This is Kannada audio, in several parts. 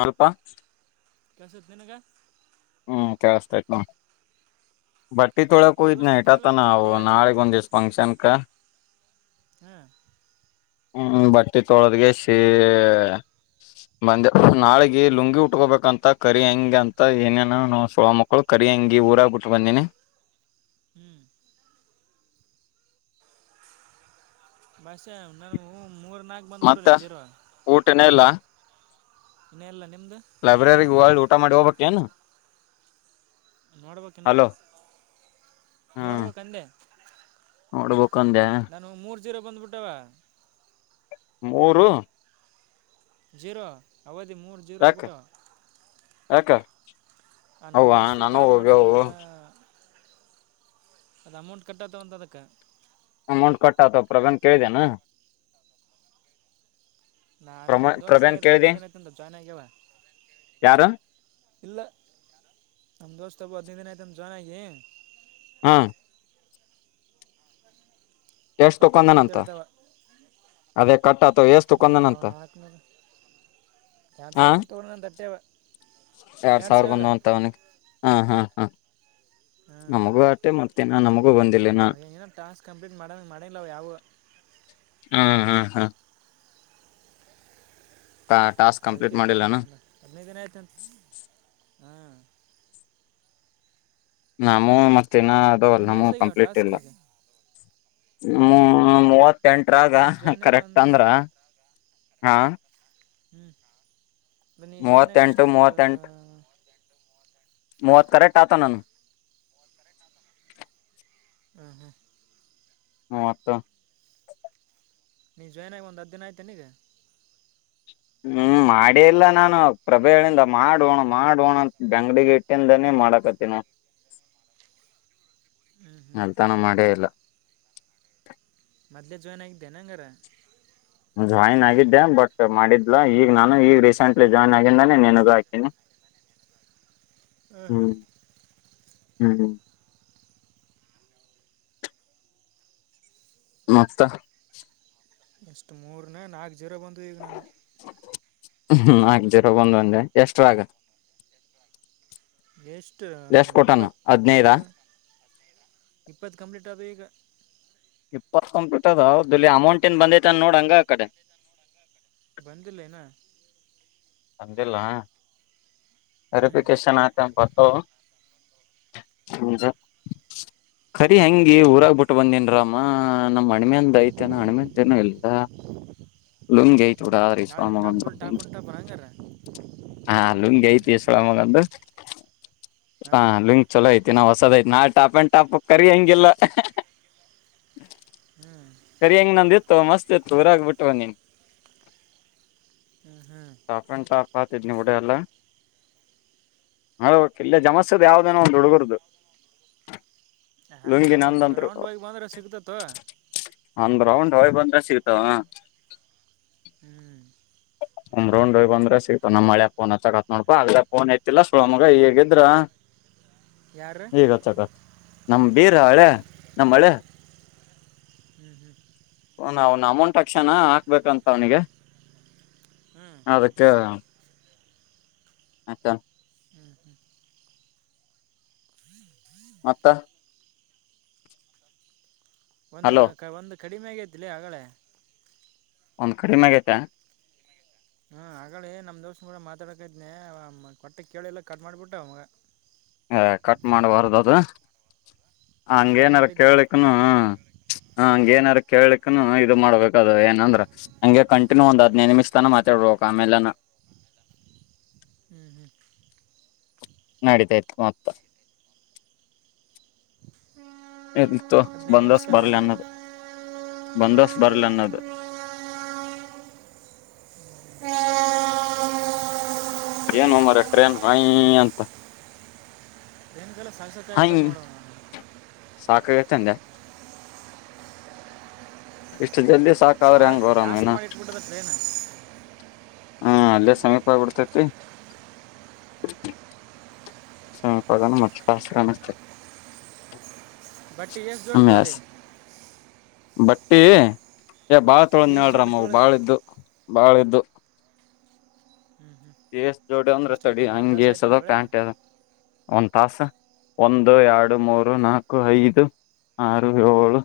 ಹೆಲ್ಪ್ ಕೆಲ್ಸತತಿ ನಿನಗ ಹ್ಮ್ ಕೇಳ್ಸತೇತಿ ನೋಡ ಬಟ್ಟಿ ನಮ್ಮ ತೊಳಕ ಇದ್ನ ದೋಸ್ತಿಗೆ ಟತ ನಾವು ಕೇಳಲಾಗಿಬಿಟ್ಟಿದ್ಲೆ ಆಗಳೆ ನಾಳಗ್ ಒಂದಿಷ್ಟು ಫಂಕ್ಷನ್ಕ ಹಾ್ ಹ್ಮ್ ಬಟ್ಟೆ ತೊಳೋದಗೆ ಸಿ ಬಂದೆ ನಾಳಿಗೆ ಲುಂಗಿ ಉಟ್ಕೋಬೇಕಂತ ಕರಿ ಹೆಂ ಅಂತ ಏನೇ ನ ಸೋಳ ಮಕ್ಕಳು ಕರಿಂಗಿ ಊರಾಗಬಿಟ್ ಬಂದೀಿಮನಿ ಹ್ಮ್ ಬಸ ಉ ನಾನು ಹ ಮತ್ತ ಊಟನ ಇನ್ ಇಲ್ಲ ಇನ್ನು ಇಲ್ಲ ನಿಮ್ದು ಲೈಬ್ರರಿಗ್ ಹೋಳ್ ಊಟ ಮಾಡಿ ಹೋಬಕೇನು ನೋಡ್ಬಕು ಇನ್ ಹ್ಮ್ ನೋಡ್ಬೇಕುಕ್ಂದೆ ಚೀರ ಬಂದ್ ಬಿಟವೇ ಮೂರು ಜೀರೋ ಅವಧಿ ಮೂರ್ ಜೀರೋ ಯಾಕ ಆಗ್ಬಿಟ್ಟು ಯಾಕ ಆ ನಮ ಅವ್ವ ದೋಸ್ತ್ ನಾನು ಕಾಲ್ ಹೋಗ್ಯವು ಮಾಡಿನಲ್ಲ ಅದು ಅಮೌಂಟ್ ಕಟ್ಟತ ಒಂತ ಅದಕ್ಕ ಅಮೌಂಟ್ ಕಟ್ಟಾತ ಪ್ರಗನ್ ಕೇಳಿದೆೇನಾ ನಾಲ್ಲ ಪ್ರಮ ನಮ ದೋಸ್ ಹೇಳ್ ಪ್ರವೀಣ್ ಕೇಳಿದಿ ಹದಿನೈದು ದಿನ ತಿಂತ ಜಾಯ್ನ್ ಆಗ್ಯವ ಯಾರು ಇಲ್ಲ ನಮ ದೋಸ್ತ ಅಬ್ಬ ಹದ್ನೈದು ದಿನ ಆಯ್ತು ನಮ ಜಾಯ್ನ್ ಆಗಿ ಹ್ಮ್ ಎಷ್ಟ್ ಕಟ್ಟತ ತಕೊಂಡನಂತ ಅಂತೇಳತಾವ ಅದೇ ಕಟ್ಟ ಅಥವಾ ಎೇಸ್ತು ಕೊಂದನಂತ ನನ್ ಸಪ ತೋಡ ನ ತಟ್ಟವ ಎರಡ್ ಸಾವಿರ ಬಂದ ಅಂತ ಅವನಿಗೆ ಹಾ ಹಾ ಹಾ ಹಾಂ ನಮಗೂ ಆಟೆ ಮಾಡ್ತೀನಾ ನಮಗೂ ಬಂದಿಲ್ಲನಾ ಏನೋ ಟಾಸ್ಕ್ ಕಂಪ್ಲೀಟ್ ಮಾಡಂಗೆ ಮಾಡಂಗಿಲ್ಲ ಅವು ಯಾವ ಹಾ ಹಾ ಹಾ ಟಾಸ್ಕ್ ಕಂಪ್ಲೀಟ್ ಅದಕ್ಕೆ ಕಡಿ ಮಾಡಿಲ್ಲಾನ ಮಾಡಲ್ಲ ಅದನಗನ ಆಯ್ತ ನಾಮೂ ಮತ್ತ ಇನ್ನ ಅದ ಅಲ್ ನಿನ್ನ ನಮ್ಮೂ ಏಸಾಗ್ಯಾವ ಕಂಪ್ಲೀಟ್ ಇಲ್ಲ ಟಾಸ್ಕಿಗೆ ಹ ಮೂವತ್ತೆಂಟರಾಗ ನೀ ಜಾಯ್ನ್ ಆಗಿ ಕರೆಕ್ಟ್ ಒಂದು ಅಂದ್ರ ಹಾ ಹ್ಮ್ ಅ ನೀ ಜಾಯಿನ್ ಆಗಿ ಅಷ್ಟು ಮೂವತ್ತೆಂಟು ಒಂದು ಮೂವತ್ತೆಂಟು ಮೂವತ್ ಕೇ ಾತ ನಾನ ಹ್ಮ ಹಾ ಮತ ನೀ ಜಾಯನ ಆ ದರ್ ದಿನ ಆಯತನೆಗೆ ಹ್ಮ್ ಮಾಡಿ ಇಲ್ಲ ನಾನು ಪ್ರಭೆಗಳಿಂದ ಮಾಡುವಣ ಮಾಡೋಣ ಅಂತ ಬೆಂಗ್ಡಿಗೆ ಇಟ್ಟಿಂದನೇ ಮಾಡಕತ್ತಿನ ಮಾರ ಮಲ್ತಾಣ ಮಾಡೇ ಇಲ್ಲ ಮದೇ ಜಾಯನ್ ಆಗಿದೆ ನಂಗರ ಜಾಯ್ನ್ ಆಗಿದ್ದೆ ಬಟ್ ಮಾಡಿದ್ಲಾ ಈಗ ನಾನು ಈಗ ರೀಸೆಂಟ್ಲಿ ಜಾಯ್ನ್ ಆಗಿಂದಾನೇ ನೆನಗು ಹಾಕ್ತೀನಿ ಹ್ಮ ಹಾ ಹ್ಮ್ ಹ್ಮ್ ಮಕ್ತ ಇಷ್ಟು ಮೂರನ ನಾಲ್ಕು ಜೀರ ಬಂದು ಈಗ ನಾನು ಹ್ಮ್ ಆಗ್ ಜಿರ ಒಂದ್ ಒಂದೆ ಎಷ್ಟ್ರಾಗ ಎಷ್ಟು ಎಷ್ಟ್ ಕೊಟಾನ ಇಪ್ಪತ್ತು ಹದ್ನೈದ ಇಪ್ಪತ್ತು ಕಂಪ್ಲೀಟ್ ಆದ ಈಗ ಇಪ್ಪತ್ತೊಪ ಬಿಟ್ಟದ್ದಲ್ಲಿ ಅಮೌಂಟ್ ಏನ್ ಬಂದೈತ ಅನ್ ನೋಡಂಗ ಆ ಕಡೆ ಬಂದಿದ್ದೆ ನ ತಂದಿಲ್ಲ ಹ್ಞೂ ವೆರಿಫಿಕೇಶನ್ ಹಕನ್ [unintelligible] [inaudible] [inaudible] ಖರಿ ಹೆಂಗಿ ಊರಾಗ್ಬ ಬಿಟ್ಟು ಬಂದನ್ರಮ್ಮ ನಮ್ ಹಣ್ಮೆಂದ ಐತೆೇನ ಅಣ್ಮೆದನ ಇಲ್ಲ. ಲುಂಗಿ ಐತ್ ಬಿಡ ನಾ ಟು ಟಫುಲ್ಟ ಬ ಹಂಗ್ರ ಹಾಲ್ಲುನ್ಗೆ ಐತಿ ಸಳ ಮಗಂದು ಹಾ ಹಾಂ ಲಿಂಗಕ್ ಚಲೋ ಐತಿ ನಾಹೊಸದಐತಿ ನಾಳ ಟಪ್ ಅಂಡ್ ಟಾಪ್ ಕ ಹೆಗೆಲ್ಲ ಹ್ಞೂ ಸರಿ ಹಂಗ ನಂದಿತ್ತು ಮಸ್ತ್ ಇತ್ತು ಊರಾಗ ಬಿಟ್ಟುವ ನೀನ್ ಹ್ಞೂ ಹ್ಞೂ ಟಾಪ್ ಅಂಡ್ ಟಾಪ್ ಹತಿದ್ ನಿವುಡ ಅಲ್ಲ ಹಳ್ ಇಲ್ಲ ಜಮಸದ್ ಯಾವ್ದೇನೋ ಒಂದು್ ಹುಡುಗರ್ದು ಹಾ ಲುಂಗಿ ಒಂದು ನಂದಂತ್ರು ರೌಂಡ್ ಬೈಗೆ ಬಂದ್ರೆ ಸಿಗ್ತತ್ತು ಎ ಸಿಗತಾವ ಹ್ಮ್ ಉ್ರಂಡ ಹ ಬಂದ್ರೆ ಸಿಗ್ತ ನಮ್ಮ ಮಳೆ ಫೋನ್ ಹತ್ತಕತ್ ನೋಡ್ಕು ಆಗ್ಲೇ ಫೋನ್ ಐತಿಲ್ಲ ಸುಮಗ ಹ ಈಗಿದ್ರ ಯಾರು ಈಗಚ್ಚಕ ನಮ್ ಬೀರ ಹಳೆ ನಮ್ಮ ಹಳೆ. ಹ್ಮ್ ಹ್ಮ್ ಅವ್ನ ಅವ್ನ ಅಮೌಂಟ್ ಅಕ್ಸ್ಯನ ಹಾಕ್ಬೇಕಂತ ಅವ್ನಿಗೆ ಹ್ಮ್ ಅದಕ್ಕೆ. [unintelligible] ಹ್ಮ್ ಹ್ಮ್ ಮತ್ತ ಒಂದು ಹಲೋ ಒಂದು ಕಡಿಮೆ ಆಗೈತಿಲಿ ಹಗಳೇ. ಒಂದು ಕಡಿಮೆಾಗೈತಾ ಹಾಂ ಹಾಗಳೆ ನಮ್ಮ ಸುಮ್ನೆ ಮಾತಾಡಕತ್ನಿ [unintelligible] ಇದನೆ ಕೊಟ್ಟಕ್ಕೆ ಕೇಳಿಲ್ಲ ಕಟ್ ಮಾಡಿಬಿಟ್ಟೆ ಅವಾಗ ಹ ಕಟ್ ಮಾಡಬಾರದು ಅದು ಜಾಯಿನ್ ಹಂಗೇನರ ಮಾಡಿದ್ದೆ ಅವನು ಕೇಳ್ಕ್ನು ಹ ಹಂಗ ನರ ಕೇಳಕ್ನು ಇದು ಮಾಡ್ಬೇಕದ ಏನಂದ್ರ ಹಂಗೆ ಕಂಟಿನ್ಯೂ ಒಂದ್ ಹದಿನೈದು ನಿಮಿಷ್ ತಾನ ಮಾತಾಡ್ಬೇಕಕ್ ಆಮೇಲೆನ ಹ್ಮ್ ಹ್ಮ್ ನಡೀತೈತ್ ಮೊತ್ತ ಇರ್ಲಿ ತಗೋ ಹದಿನೈದು ನಿಮಿಷ ಬಂದಸ್ ತನ ಬರಲಿ ಅನ್ನದ ಬಂದಸ್ ಬರ್ಲಿ ಅನ್ನೋದ್ [inaudible] ಏನು ಮರಯ ಟ್ರೇನ್ ಹೊಯ್ ಅಂತ. ಇದೆಲ್ಲ ಸಸೆತ್ ಆಗಿಬಿಟ್ಟ ನೋಡೋಣ ನು ಸಾಕಾಗೈತ್ ಅಂದ ಇಷ್ಟು ಜಲ್ದಿ ಸಾ ಸಾಕಾದ್ರ ಹೆಂಗ್ ಗೋ ಜಾಸ್ತಿ ರಾಮಯ್ಯನ ಮಾಡಿಟ್ಬಿಟರ ಟ್ರೇನ ಹಾ ಅಲ್ಲೇ ಸಕಾಗ್ಬಿಡ್ತೇತೈತಿ [unintelligible] ಅನ್ನಿಸ್ತ ಬಟ್ಟಿ ಎಷ್ಟು ಜೋಡ್ಡ ತೊಳ್ದಿ. ಬಟ್ಟಿ ಏ ಬಾಳ್ ತೊಳದಿನ್ನ ಎಷ್ಟು ಜೋಡಿ ನ್ರಮವು ತೊಳೋದು ಬಾಳ ಇದ್ದು ಬಾಳ ಇದ್ದು. ಹ್ಞೂ ಹ್ಞೂ ಎೇಸ್ ಜೋಡಿ ಅಂದ್ರೆ ಎಷ್ಟಂತ ತಡಿ ಒಂದು ಎರಡು ತಾಸು ಹಂಗಗೆೇಸ್ ಆಯ್ತು ಅಂತ ಅದ ತೊಳೆದು ಪ್ಯಾಂಟ್ [unintelligible] ತಾಸ ಒಂದು ಎರಡು ಮೂರು ನಾಲ್ಕು ಐದು. ಆರು ಏಳು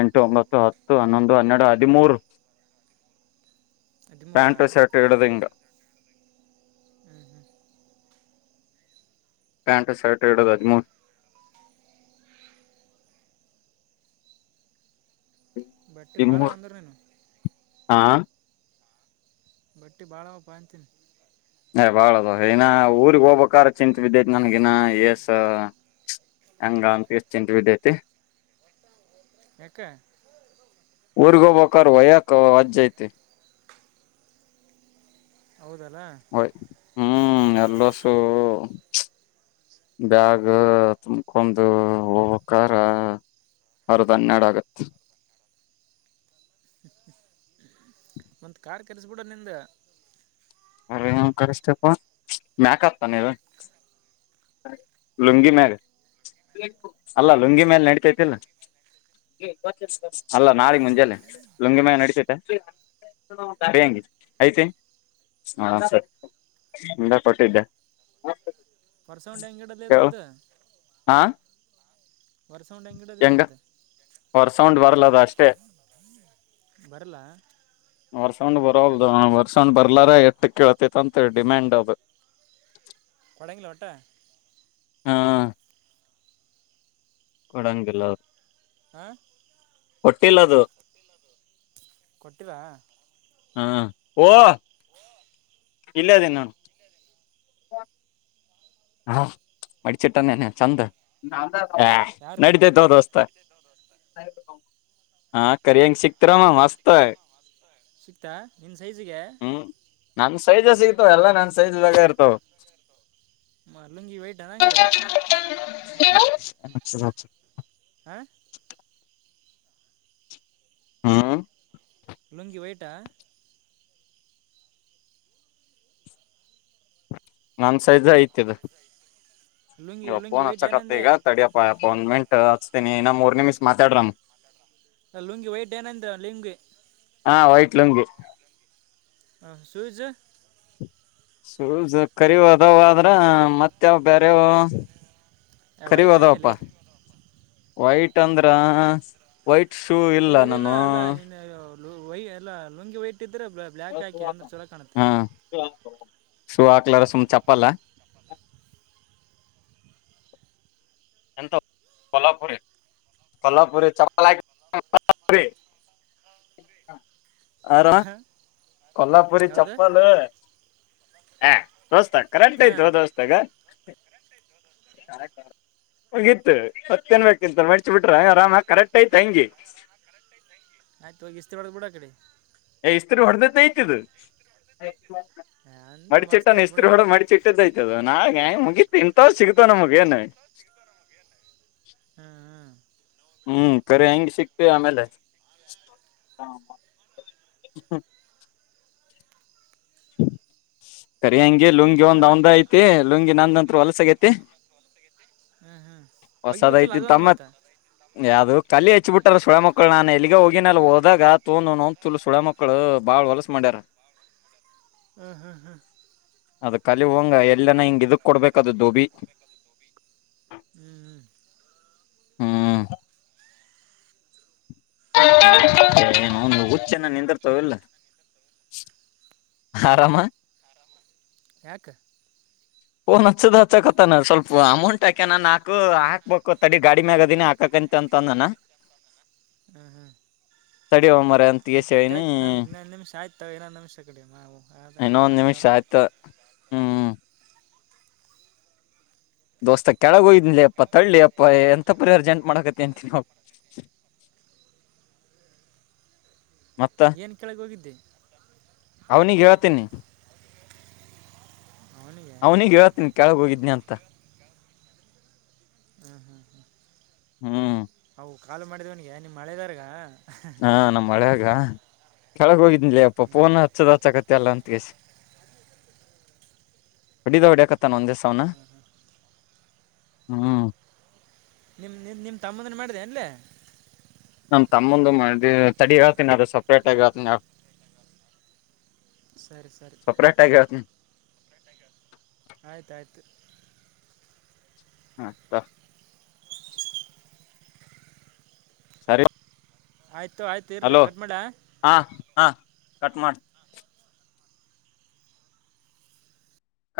ಎಂಟು ಒಂಬತ್ತು ಹತ್ತು ಹನ್ನೊಂದು ಹನ್ನೆರಡು ಹದಿಮೂರು. [inaudible] ಹದಿಮೂರಾ ಪ್ಯಾಂಟು ಶರ್ಟ್ ಇಡದಂಗ ಹ್ಞೂ ಹ್ಞೂ ಪ್ಯಾಂಟ ಶರ್ಟ ಹಿಡದ್ [unintelligible] ಬಟ್ಟೆ ಭಾಳ ಹದಿಮೂರು ಅಂದರು ನೀನು ಹಾ ಬಟ್ಟಿ ಭಾಳಾವ ಅಂತಿ ಬಾಳದು ಇನ್ನ ಊರ್ಗ್ ಹೋಗ್ಬೇಕ್ರ ಚಿತ್ ಬಿದ್ದೈತಿ ನನ್ಗಿನ ಎಸ್. ಹಂಗ ಅಂತಷ್ಟ ಇಂಟರ್ವ್ಯೂ ಐತೆ. ಯಾಕೆ ಊರ್ಗ ಹೋಗಬಬೇಕ್ರ ಒಯ್ಯಕ್ ಅಜ್ಜ್ ಐತಿ. ಹೌದಲ್ಲ ಹೊಯ್ ಹ್ಮ್ ಎಲ್ಲೂಸ್ [inaudible] ಬ್ಯಾಗ್ ತುಂಬಕೊಂಡು ಹೋಗ್ಬೇಕರ ಅರದ್ ಹನ್ನೆರಡು ಆಗತ್ ಒಂದ್ ಕಾರ್ ಕೆರೆಸಬಿಡೋ ನಿಂದ್. ಅ್ರ ಎನ್ ಕರಿಸ್ಥ್ಯಪ ಮ್ಯಾಕ ಹತ್ತಾನ ನೀವ. ಲುಂಗಿ ಮ್ಯಾಲ್ ಅಲ್ಲ ಲುಂಗಿ ಮ್ಯಾಲ ನಡತೈತಿಲ್ಲ ಅಲ್ಲ ನಾಳಗ್ ಮುಂಜಲ್ಲೆ ಲುಂಗಿ ಮಾಗ ನಡಸೈತೆ ಸರಿ ಹಂಗೆ ಐತೆ ಹ ಸರಿ ನಿಂದ ಕೊಟ್ಟಿದ್ದೆ ಪಾರ್ಸವಂಡ ಕೇಳು ಎಂಗೇಡೆಲ್ಲದ್ರದ್ದ. ಹಾ ಇಡೋದು ಹೆಂಗ ಇದ್ರದ್ದು ವರಸೌಂಡ್ ಬರಲದ ಅಷ್ಟೆ. ಬರ್ಲ ಸೌಂಡ್ ಬರೋಲ್ದು ಬರ್ಸೌಂಡ್ ಬರ್ಲಾರ ಎಟ್ಟ ಕತಿತಿ ಅಂತ ಡಿಮ್ಯಾಂಡ್ ಅದು. ಕೊಡಂಗಲ್ಲ ಹೊಟ್ಟ. ಹಾ ಕೊಡಂಗಿಲ್ಲ ಹೌ ಹಾ ಕೋಟ್ಟಿಲ್ಲದು. ಕೊಟ್ಟರಾ ಹ್ಮ ಓ ಇಲ್ಲ ಅದೇ ನಾನು. ಹಾ ಹಾ ಮಡಚಿಟ್ಟಾನೇನೆ ಚಂದ. ಹ ಯಾರು ನಡೀತೈತೋ ದ ಹೊಸ್ತ ಹ ಕರಿಂಗ ಸಿಕ್. ಚಿತ್ರ್ರಮ ಮಸ್ತ ಸಿಕ್ತಾ ನಿನ್ನ ಸೈಜಿಗೆ ಹ್ಮ ನನ್ ಸೈಜ್ ಸಿಗ್ತವ ಎಲ್ಲಾ ನನ್ ಸೈಜ್ ಬೇಗ ಇರ್ತವ. ಮ ಲುಂಗಿ ವೈಟ್ ಅನ್ನಂಗಾರ [inaudible] ಹ ಹಾ ಹಲ್ಲಂಗಿ ಯಟಾ ನನ್ ಸೈಜ್ ಐತದು ಲುಂಗಿ ಲುಂಗಿ ನೀಪ್ಪೋನ್ ವೈಟ್ ಹಚ್ಚಕತ್ತ ಏನಂದೆ ಈಗ ತಡಿಯಪ್ಪ. ನ್ಮೆಂಟ್ ಹಚ್ತೀನಿ ಇನ್ನ ಮೂರ್ನಮಿಸ್ ಮಾತಾಡ್ರನ್. ಲುಂಗಿ ವೈಟ್ ಏನಂತ ಲುಂಗಿ. ಹಾ ವೈಟ್ಲುಂಗಿ. ಸಜ ಶು ಕರಿವ್ ಅದಾವ ಆದ್ರ ಮತ್ತಾವ್ ಬೇರೆವು. ವೈಟ್ ಆಕಲ್ಲ. ವೈಟ್ ಅಂದ್ರ ವೈಟ್ ಶೂ ಏ ಇಲ್ಲ ಇಲ್ಲಿಲ್ಲ ನಾನು ಅಲ್ಲ ನೀನು ಎಲ್ಲ ಲುಂಗಿ ವೈಟ್ ಇದ್ರೆ ಬ್ಲ್ಯಾಕ್ ಹಾಕಿ ಅಂದ್ರೆ ಚೊಲೋ ಕಾಣುತ್ತೆ. ಹಾ ಶೂ ಹಾಕ್ಲಾರ ಸುಮ ಚಪ್ಪಲ್ಲ. ಎಂತ ಕಲಪರೀ. ಸಲ್ಲಪುರೀ ಚಪ್ಪಲ್ ಹ ಹಾ ಕೊಲ್ಲಾಪುರಿ ಚಪ್ಪಾಲು ಹ ದೋಸ್ತ ಕರೆಂಟ್ ಆಯ್ತು ದೋಸ್ತಾಗ. ಕರೆಕ್ಟ್ ಆಯಿತೋ. ಕರೆಕ್ಟ್. ಹೋಗಿತ್ತು ಹತ್ಕನ್ ಬೇಕೆಂತ ಮಡಚಿ ಬಿಟ್ರ ಆರಾಮ ಕರೆಕ್ಟ್ ಆಯ್ತಿ ಹೆಂಗಿ. ಆಯ್ತು ಇಿಸ್ತೀ ಮಾಡಳ ಬಿಡ ಆ ಕಡೆ. ಏ ಇಸ್ತ್ರು ಹೊಡೆದತ ಐತದು. ಅಂದ್ರೆ ಮಡಿ ಮಸ್ತ್ ಚಿಟ್ಟ ಆಯ್ತು ಇಸ್ತ್ರು ಬಿಡು ಹೊೋಡ ಮಡಿಚಿಟ್ಟದಯ್ತದ ನಾ ಮುಗಿ ತಿಂತವ್ ಸಿಗತೋ ನಮ್ಗೆ. ಏನ ಹ್ಮ್ ಹ್ಮ್ [inaudible] ಹ್ಮ್ ಕರಿ ಹೆಂಗಗೆ ಸಿಕ್ತ ಆಮೇಲೆ. ಹ್ಮ ಸರಿ ಹಂಗೆ ಲುಂಗಿ ಒಂದ್ ಚಲೋ ಆಯ್ತು ಅವಂದ್ ಐತಿ ಲುಂಗಿ ನಂದ ನಂತ್ರ ಹೊಲಸಗೇತೆ. ಹ್ಮ್ ಹ್ಮ್ ಒೋಗಿ ಬಕಲ್ಲ ಅದು ಒಂದು ಮತ್ತ. ತಲಿ ಹೆಚ್ಚಿ ಬಿಟ್ಟಾರ ಸುಳೆ ಮಕ್ಕಳು ನಾನ್ ಎಲ್ಲಿಗೆ ಹೋಗಿನ ಹೋದಾಗ ತೊಗೊಂಡು ಅವ್ನೋನ್ ತುಲ್ಲ್ ಸುಳೆ ಮಕ್ಳ ಬಾಳ ಹೊಲಸ ಮಾಡ. ತ್ತರ. [inaudible] ಹಾ ಹಾ ಹಾ. ಅದ ಕಲಿ ಹೋಗೊಂಗ ಎಲ್ಲನ ಹಿಂಗ ಇದಕ್ ಕೊಡ್ಬೇಕದು ದೋಬಿ. ಹ್ಮ್ ಹ್ಮ್. ಹ್ಮ್. [inaudible] ಏ ಇವ್ನೌನ್ ಉಚ್ಚಿ ಅರೆ ನಿಂದರ್ಥವ್ ಏನ್ ಇಲ್ಲ. ಆರಾಮ. ಯಾಕ. ಪೋನ್ ಹಚ್ಚದು ಹಚ್ಚಕತ್ತಾನ ಸ್ವಲ್ಪ ಅಮೌಂಟ್ ಹಾಕ್ಯನ ನಾಕು ಹಾಕಕ್ ಹಾಕ್ಬೇಕು ತಡಿ ಗಾಡಿ ಮ್ಯಾಗದಿನಿ ಹಾಕಕ. ಎಂತ ಅಂತಂದಾನ. ಹ ಹ. ಅಯ್ಯೋ ಮರ್ಯಾ ಅಂತಸಿ. ತಡಿ ಇನ್ನೊಂದ ನಿಮಷ ಕಡೆ ಮಾವು. ಅದಕ್ಕೆ ಇನ್ನೊ ಒಂದ ಮಾಡೋದು ನಿಮಿಷ ಆಡಕತ್ತೆ ಆಯ್ತಾ ಹ್ಮ್. ದೋಸ್ತ ಕೆಳಗ ಹೋಗಿದ್ವಿ ಲೆ ಅಪ್ಪಾ ತಡ್ಲೆ ಅಪ್ಪಾ ಎಂತ ಪರಿ ಅರ್ಜೆಂಟ್ ಮಾಡಕತಿ ಅಂತೀನಿ. [inaudible] ಏನ್ ಕೆಳಗ ಹೋಗಿದ್ದಿ. ಅವನಿಗೆ ಹೇಳ್ತೀನಿ. ಅವನಿಗೆ ಅವ್ನಿಗ್ ಹೇಳೇತೀನಿ ಕೆಳಗ ಹೋಗಿದ್ನಿ ಅಂತ. ಹ್ಮ್ ಹ್ಮ್ ಹ್ಮ್. ಹ್ಮ್. ಓ ಕಾಲು ಮಾಡಿದವನ್ಗೆ ನೀ ಮಳೆದಾರ್ಗ. ಹಾ ನಮ್ಮ್ ಅಲ್ಯಾಗ್ ಕೆಳಗ ಹೋಗಿದ್ನಿಲೆ ಅಪ್ಪ ಪೋನ ಹಚ್ಚದ್ ಹಚ್ಚಕತ್ತ ಅಲ್ಲ ಅಂತ. ತೆಸ ಹೊಡೆದ ಹೊಡ್ಯಾಕತ್ತನ ಒಂದ ಸವನಾ. ಹ್ಮ್. ನಿಮ್ಮ ನಿ ನಿಮ್ಮ ತಮ್ಮಂದನ್ನು ಮಾಡಿದೆ ಅಲ್ಲ. ನಮ್ಮ ತಮ್ಮೊಂದ ತಡಿ ಹೇಳ್ತೀನಿ ಅದ ಸಪ್ರೇಟ್ ಆಗಿ ಹೆಲ್ಟೇನಿಯಲ. ಸರಿ ಸರಿ ಆಯ್ತಾಯಯ್ತು. ಹಾ [inaudible] ಸರಿ. ಆಯಿತು ಆಯ್ತು ಇರ್ಲಿ ಹಲೋ ಕಟ್ ಮಾಡ ಹಾ ಹಾ ಕಟ್ ಮಾಡ.